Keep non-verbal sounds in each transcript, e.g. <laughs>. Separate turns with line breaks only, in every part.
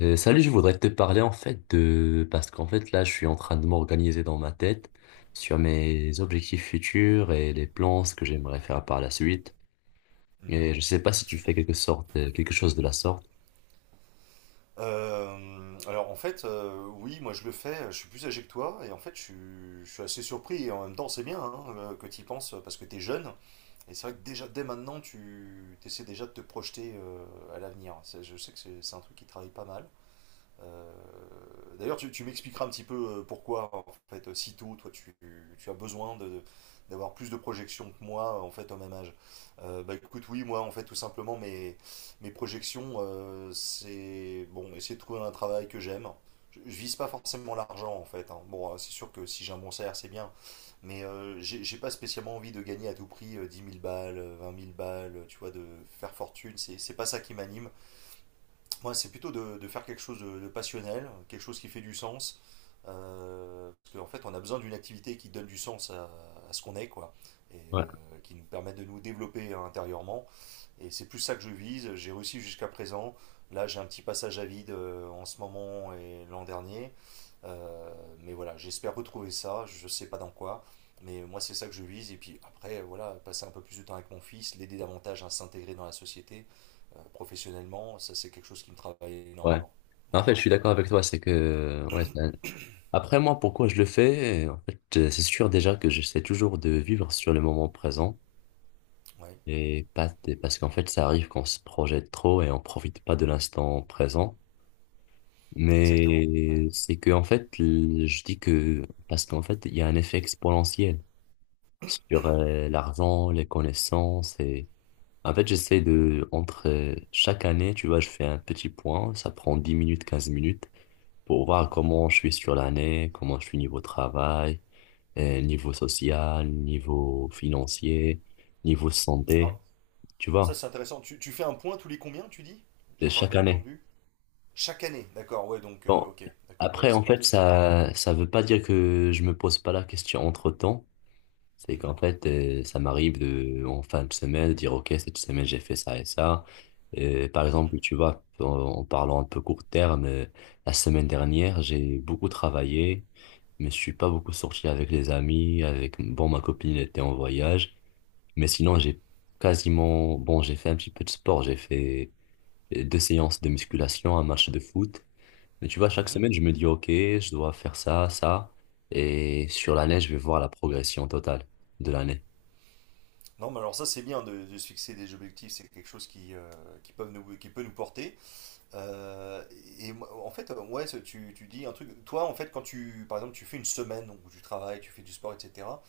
Salut, je voudrais te parler en fait Parce qu'en fait là, je suis en train de m'organiser dans ma tête sur mes objectifs futurs et les plans, ce que j'aimerais faire par la suite.
Mhm.
Et je sais pas si tu fais quelque sorte, quelque chose de la sorte.
Alors en fait, oui, moi je le fais. Je suis plus âgé que toi, et en fait je suis assez surpris, et en même temps c'est bien, hein, que tu y penses, parce que tu es jeune, et c'est vrai que déjà dès maintenant tu essaies déjà de te projeter à l'avenir. Je sais que c'est un truc qui travaille pas mal. Euh, D'ailleurs, tu m'expliqueras un petit peu pourquoi, en fait, si tôt, tu as besoin d'avoir plus de projections que moi, en fait, au même âge. Bah écoute, oui, moi, en fait, tout simplement, mes projections, c'est, bon, essayer de trouver un travail que j'aime. Je vise pas forcément l'argent, en fait, hein. Bon, c'est sûr que si j'ai un bon salaire, c'est bien. Mais j'ai pas spécialement envie de gagner à tout prix 10 000 balles, 20 000 balles, tu vois, de faire fortune. C'est pas ça qui m'anime. Moi, c'est plutôt de faire quelque chose de passionnel, quelque chose qui fait du sens. Parce qu'en fait, on a besoin d'une activité qui donne du sens à ce qu'on est, quoi, et
Ouais.
qui nous permet de nous développer intérieurement. Et c'est plus ça que je vise. J'ai réussi jusqu'à présent. Là, j'ai un petit passage à vide en ce moment et l'an dernier. Euh, mais voilà, j'espère retrouver ça. Je ne sais pas dans quoi. Mais moi, c'est ça que je vise. Et puis après, voilà, passer un peu plus de temps avec mon fils, l'aider davantage à s'intégrer dans la société professionnellement. Ça c'est quelque chose qui me travaille
Ouais.
énormément.
En fait,
Voilà.
je suis d'accord avec toi, ouais, après moi, pourquoi je le fais? En fait, c'est sûr déjà que j'essaie toujours de vivre sur le moment présent.
Ouais,
Et pas, et parce qu'en fait, ça arrive qu'on se projette trop et on profite pas de l'instant présent.
exactement. Ouais.
Mais c'est que, en fait, je dis que, parce qu'en fait, il y a un effet exponentiel sur l'argent, les connaissances et, en fait, j'essaie de, entre chaque année, tu vois, je fais un petit point, ça prend 10 minutes, 15 minutes pour voir
Mhm.
comment je suis sur l'année, comment je suis niveau travail, niveau social, niveau financier, niveau santé,
Alors,
tu
ça
vois,
c'est intéressant. Tu fais un point tous les combien, tu dis?
de
J'ai pas
chaque
bien
année.
entendu. Chaque année, d'accord, ouais, donc
Bon,
ok, d'accord, ouais,
après, en
c'est pas
fait,
tout le temps.
ça veut pas dire que je me pose pas la question entre-temps. C'est
Mhm,
qu'en fait, ça m'arrive de, en fin de semaine, de dire, OK, cette semaine, j'ai fait ça et ça. Par
mhm,
exemple, tu vois, en parlant un peu court terme, la semaine dernière, j'ai beaucoup travaillé, mais je suis pas beaucoup sorti avec les amis, avec, bon, ma copine était en voyage, mais sinon, j'ai quasiment, bon, j'ai fait un petit peu de sport, j'ai fait deux séances de musculation, un match de foot. Mais tu vois, chaque
mhm.
semaine, je me dis, OK, je dois faire ça, ça. Et sur l'année, je vais voir la progression totale de l'année.
Non, mais alors ça c'est bien de se fixer des objectifs, c'est quelque chose qui, qui peut nous porter. Euh, et moi, en fait, ouais, ça, tu dis un truc. Toi, en fait, quand tu, par exemple, tu fais une semaine donc, où tu travailles, tu fais du sport, etc.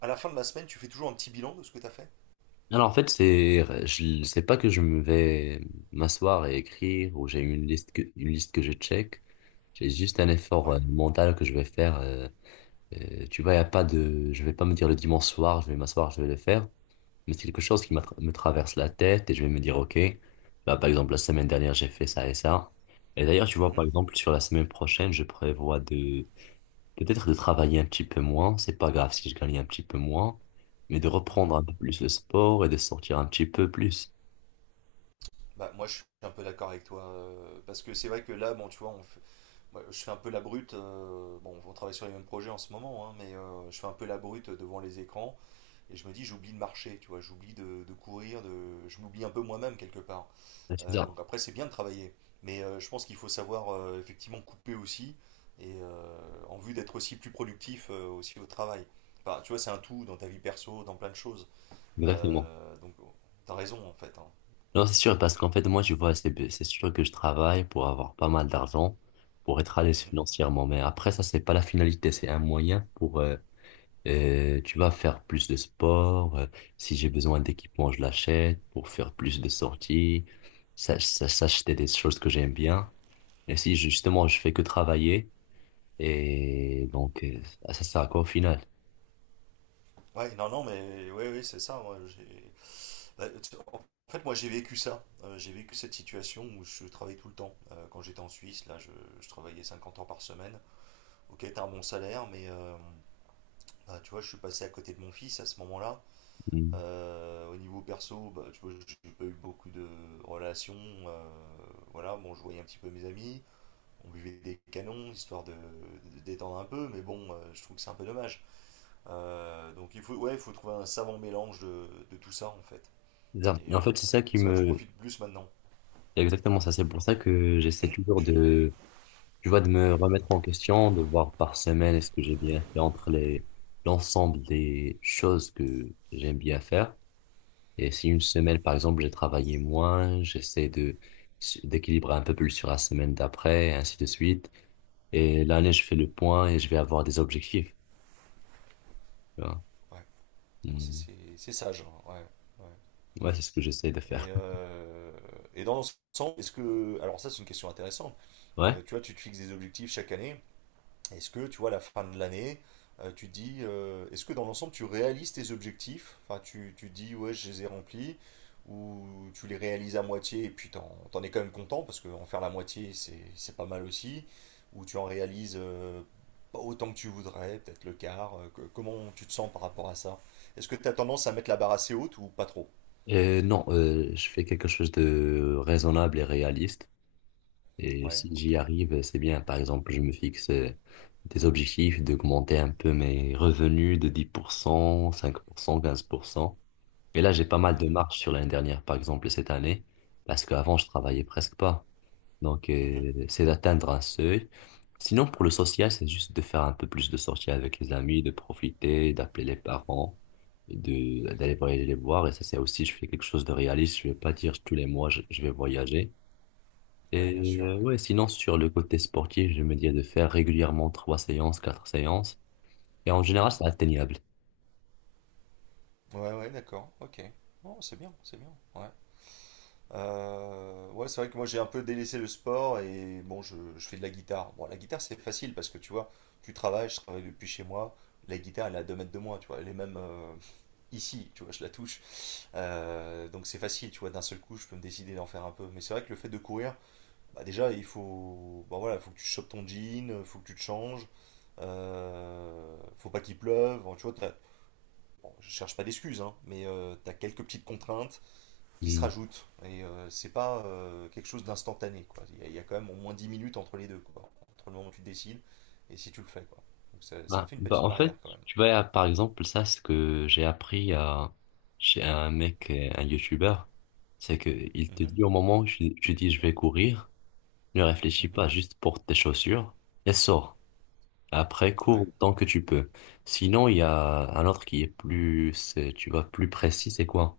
À la fin de la semaine, tu fais toujours un petit bilan de ce que tu as fait.
Alors, en fait, c'est, je sais pas que je me vais m'asseoir et écrire ou j'ai une liste que je check. J'ai juste un effort
Ouais.
mental que je vais faire. Tu vois, y a pas de, je vais pas me dire le dimanche soir, je vais m'asseoir, je vais le faire. Mais c'est quelque chose qui
Mhm,
me traverse la tête et je vais me dire, OK, là, par exemple, la semaine dernière, j'ai fait ça et ça. Et d'ailleurs, tu vois, par
mhm,
exemple, sur la semaine prochaine, je prévois de peut-être de travailler un petit peu moins, c'est pas grave si je gagne un petit peu moins, mais de
mhm.
reprendre un peu plus le sport et de sortir un petit peu plus.
Bah, moi, je suis un peu d'accord avec toi, parce que c'est vrai que là, bon, tu vois, moi, je fais un peu la brute. Bon, on travaille sur les mêmes projets en ce moment, hein, mais je fais un peu la brute devant les écrans. Et je me dis, j'oublie de marcher, tu vois, j'oublie de courir, de, je m'oublie un peu moi-même quelque part.
Ouais, c'est ça,
Donc après, c'est bien de travailler. Mais je pense qu'il faut savoir effectivement couper aussi. Et en vue d'être aussi plus productif aussi au travail. Enfin, tu vois, c'est un tout dans ta vie perso, dans plein de choses.
exactement.
Donc, t'as raison en fait, hein.
Non, c'est sûr, parce qu'en fait, moi, tu vois, c'est sûr que je travaille pour avoir pas mal d'argent, pour être à l'aise
Mhm.
financièrement, mais après, ça, c'est pas la finalité, c'est un moyen pour, tu vas faire plus de sport, si j'ai besoin d'équipement, je l'achète, pour faire plus de sorties, s'acheter des choses que j'aime bien. Et si justement, je fais que travailler, et donc, bah, ça sert à quoi au final?
Ouais, non, non, mais oui, c'est ça. Moi, j'ai... bah, en fait, moi, j'ai vécu ça. J'ai vécu cette situation où je travaillais tout le temps. Quand j'étais en Suisse, là, je travaillais 50 heures par semaine. Ok, t'as un bon salaire, mais bah, tu vois, je suis passé à côté de mon fils à ce moment-là.
Mm.
Au niveau perso, bah, tu vois, j'ai pas eu beaucoup de relations. euh, voilà, bon, je voyais un petit peu mes amis. On buvait des canons, histoire de détendre un peu, mais bon, je trouve que c'est un peu dommage. Donc il faut, ouais, il faut trouver un savant mélange de tout ça en fait. Et
En fait, c'est ça qui
c'est vrai que je
me.
profite plus maintenant.
Exactement ça, c'est pour ça que j'essaie toujours de, tu vois, de me remettre en question, de voir par semaine est-ce que j'ai bien fait entre les, l'ensemble des choses que j'aime bien faire. Et si une semaine, par exemple, j'ai travaillé moins, j'essaie de, d'équilibrer un peu plus sur la semaine d'après, et ainsi de suite. Et l'année, je fais le point et je vais avoir des objectifs. Tu vois.
Ouais. Non,
Mm.
c'est sage, hein. Ouais. Ouais.
Ouais, c'est ce que j'essaie de faire.
Et, euh, et dans l'ensemble, est-ce que... Alors ça c'est une question intéressante.
<laughs> Ouais.
Tu vois, tu te fixes des objectifs chaque année. Est-ce que, tu vois, à la fin de l'année, tu te dis, est-ce que dans l'ensemble, tu réalises tes objectifs? Enfin, tu te dis, ouais, je les ai remplis, ou tu les réalises à moitié et puis t'en es quand même content, parce qu'en faire la moitié, c'est pas mal aussi, ou tu en réalises pas autant que tu voudrais, peut-être le quart. Comment tu te sens par rapport à ça? Est-ce que tu as tendance à mettre la barre assez haute ou pas trop?
Non, je fais quelque chose de raisonnable et réaliste. Et
Ouais,
si j'y
ok.
arrive, c'est bien. Par exemple, je me fixe des objectifs d'augmenter un peu mes revenus de dix pour cent, 5%, 15%. Et là, j'ai pas mal de
Mhm,
marge sur l'année dernière, par exemple, et cette année, parce qu'avant, je travaillais presque pas. Donc,
mhm.
c'est d'atteindre un seuil. Sinon, pour le social, c'est juste de faire un peu plus de sorties avec les amis, de profiter, d'appeler les parents, d'aller voyager les voir. Et ça, c'est aussi, je fais quelque chose de réaliste. Je vais pas dire tous les mois, je vais voyager.
Ouais, bien
Et
sûr, ouais.
ouais, sinon, sur le côté sportif, je me dis de faire régulièrement trois séances, quatre séances. Et en général,
Mhm.
c'est atteignable.
Ouais, ouais, d'accord, ok. Oh, c'est bien, ouais. Ouais, c'est vrai que moi j'ai un peu délaissé le sport et bon, je fais de la guitare. Bon, la guitare c'est facile parce que tu vois, je travaille depuis chez moi. La guitare elle est à 2 mètres de moi, tu vois, elle est même ici, tu vois, je la touche. Donc c'est facile, tu vois, d'un seul coup je peux me décider d'en faire un peu. Mais c'est vrai que le fait de courir, bah, déjà il faut, bah, voilà, faut que tu chopes ton jean, faut que tu te changes, faut pas qu'il pleuve. Bon, tu vois, bon, je cherche pas d'excuses, hein, mais tu as quelques petites contraintes qui se
Hmm.
rajoutent. Et c'est pas quelque chose d'instantané, quoi. Il y a quand même au moins 10 minutes entre les deux, quoi. Entre le moment où tu décides et si tu le fais, quoi. Donc ça me
Ah,
fait une
bah
petite
en fait,
barrière quand même.
tu vois, par exemple, ça, ce que j'ai appris à, chez un mec, un youtubeur, c'est que il te
Mhm,
dit au moment où tu dis je vais courir, ne réfléchis
mhm.
pas, juste porte tes chaussures et sors. Après,
Ouais,
cours tant que tu peux. Sinon, il y a un autre qui est plus, tu vois, plus précis, c'est quoi?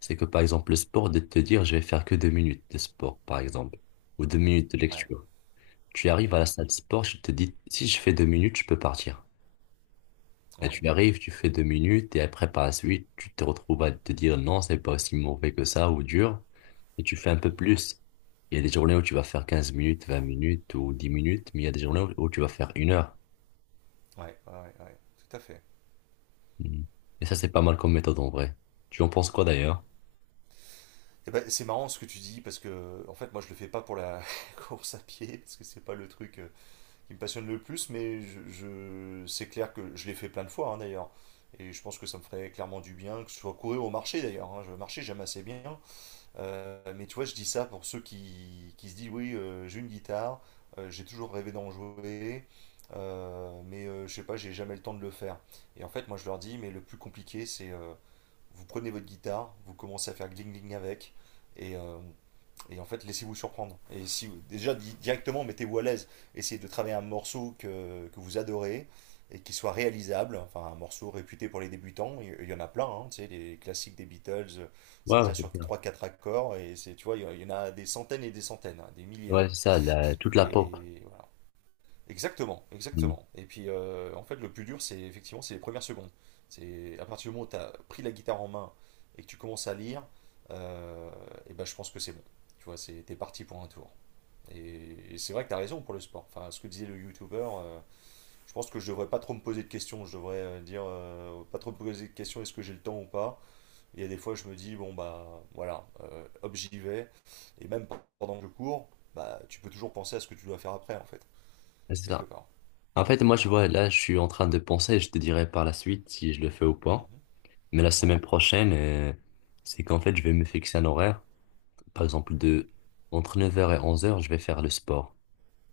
C'est que par exemple, le sport, de te dire je vais faire que 2 minutes de sport, par exemple, ou 2 minutes de
ouais,
lecture. Tu arrives à la
mhm,
salle de sport, je te dis si je fais 2 minutes, je peux partir. Là,
ouais,
tu arrives, tu fais 2 minutes et après, par la suite, tu te retrouves à te dire non, c'est pas aussi mauvais que ça ou dur et tu fais un peu
mhm,
plus. Il y a des journées où tu vas faire 15 minutes, 20 minutes ou 10 minutes, mais il y a des journées où tu vas faire 1 heure.
ouais, ouais, ouais, ouais, tout à fait.
Mm. Et ça, c'est pas mal comme méthode en vrai. Tu en penses quoi d'ailleurs?
Et ben, c'est marrant ce que tu dis parce que en fait moi je le fais pas pour la <laughs> course à pied parce que c'est pas le truc qui me passionne le plus mais c'est clair que je l'ai fait plein de fois, hein, d'ailleurs et je pense que ça me ferait clairement du bien que ce soit courir au marché d'ailleurs, hein. Je marchais, j'aime assez bien. Mais tu vois, je dis ça pour ceux qui se disent, oui, j'ai une guitare, j'ai toujours rêvé d'en jouer, mais je sais pas, j'ai jamais le temps de le faire. Et en fait, moi, je leur dis, mais le plus compliqué, c'est vous prenez votre guitare, vous commencez à faire gling gling avec, et euh, et en fait, laissez-vous surprendre. Et si déjà directement, mettez-vous à l'aise. Essayez de travailler un morceau que vous adorez et qui soit réalisable. Enfin, un morceau réputé pour les débutants. Il y en a plein, hein, tu sais, les classiques des Beatles, ça
Ouais, ouais,
tient
c'est
sur
ça.
trois quatre accords. Et c'est, tu vois, il y en a des centaines et des centaines, hein, des milliers
Ouais, c'est
même.
ça, toute la pop.
Et voilà. Exactement,
Mm.
exactement. Et puis en fait, le plus dur, c'est effectivement c'est les premières secondes. C'est à partir du moment où tu as pris la guitare en main et que tu commences à lire, euh, et ben je pense que c'est bon. Tu vois, c'est t'es parti pour un tour. Et c'est vrai que tu as raison pour le sport. Enfin, ce que disait le youtubeur, je pense que je devrais pas trop me poser de questions. Je devrais dire pas trop me poser de questions, est-ce que j'ai le temps ou pas. Il y a des fois, je me dis bon bah voilà, hop j'y vais. Et même pendant que je cours, bah tu peux toujours penser à ce que tu dois faire après en fait,
Ouais, c'est
quelque
ça.
part.
En fait, moi,
Voilà.
je vois, là, je suis en train de penser, je te dirai par la suite si je le fais ou pas.
Mhm.
Mais la
Ouais.
semaine prochaine, c'est qu'en fait, je vais me fixer un horaire. Par exemple, de entre 9h et 11h, je vais faire le sport.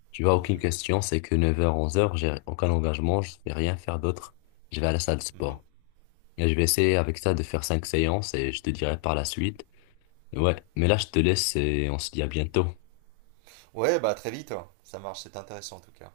Tu vois, aucune
Mhm,
question, c'est que 9h 11h, j'ai aucun engagement, je vais rien faire d'autre. Je vais à la salle de
mhm.
sport. Et je vais essayer avec ça de faire 5 séances et je te dirai par la suite. Ouais, mais là, je te laisse et on se dit à bientôt.
Ouais, bah très vite, hein. Ça marche, c'est intéressant en tout cas.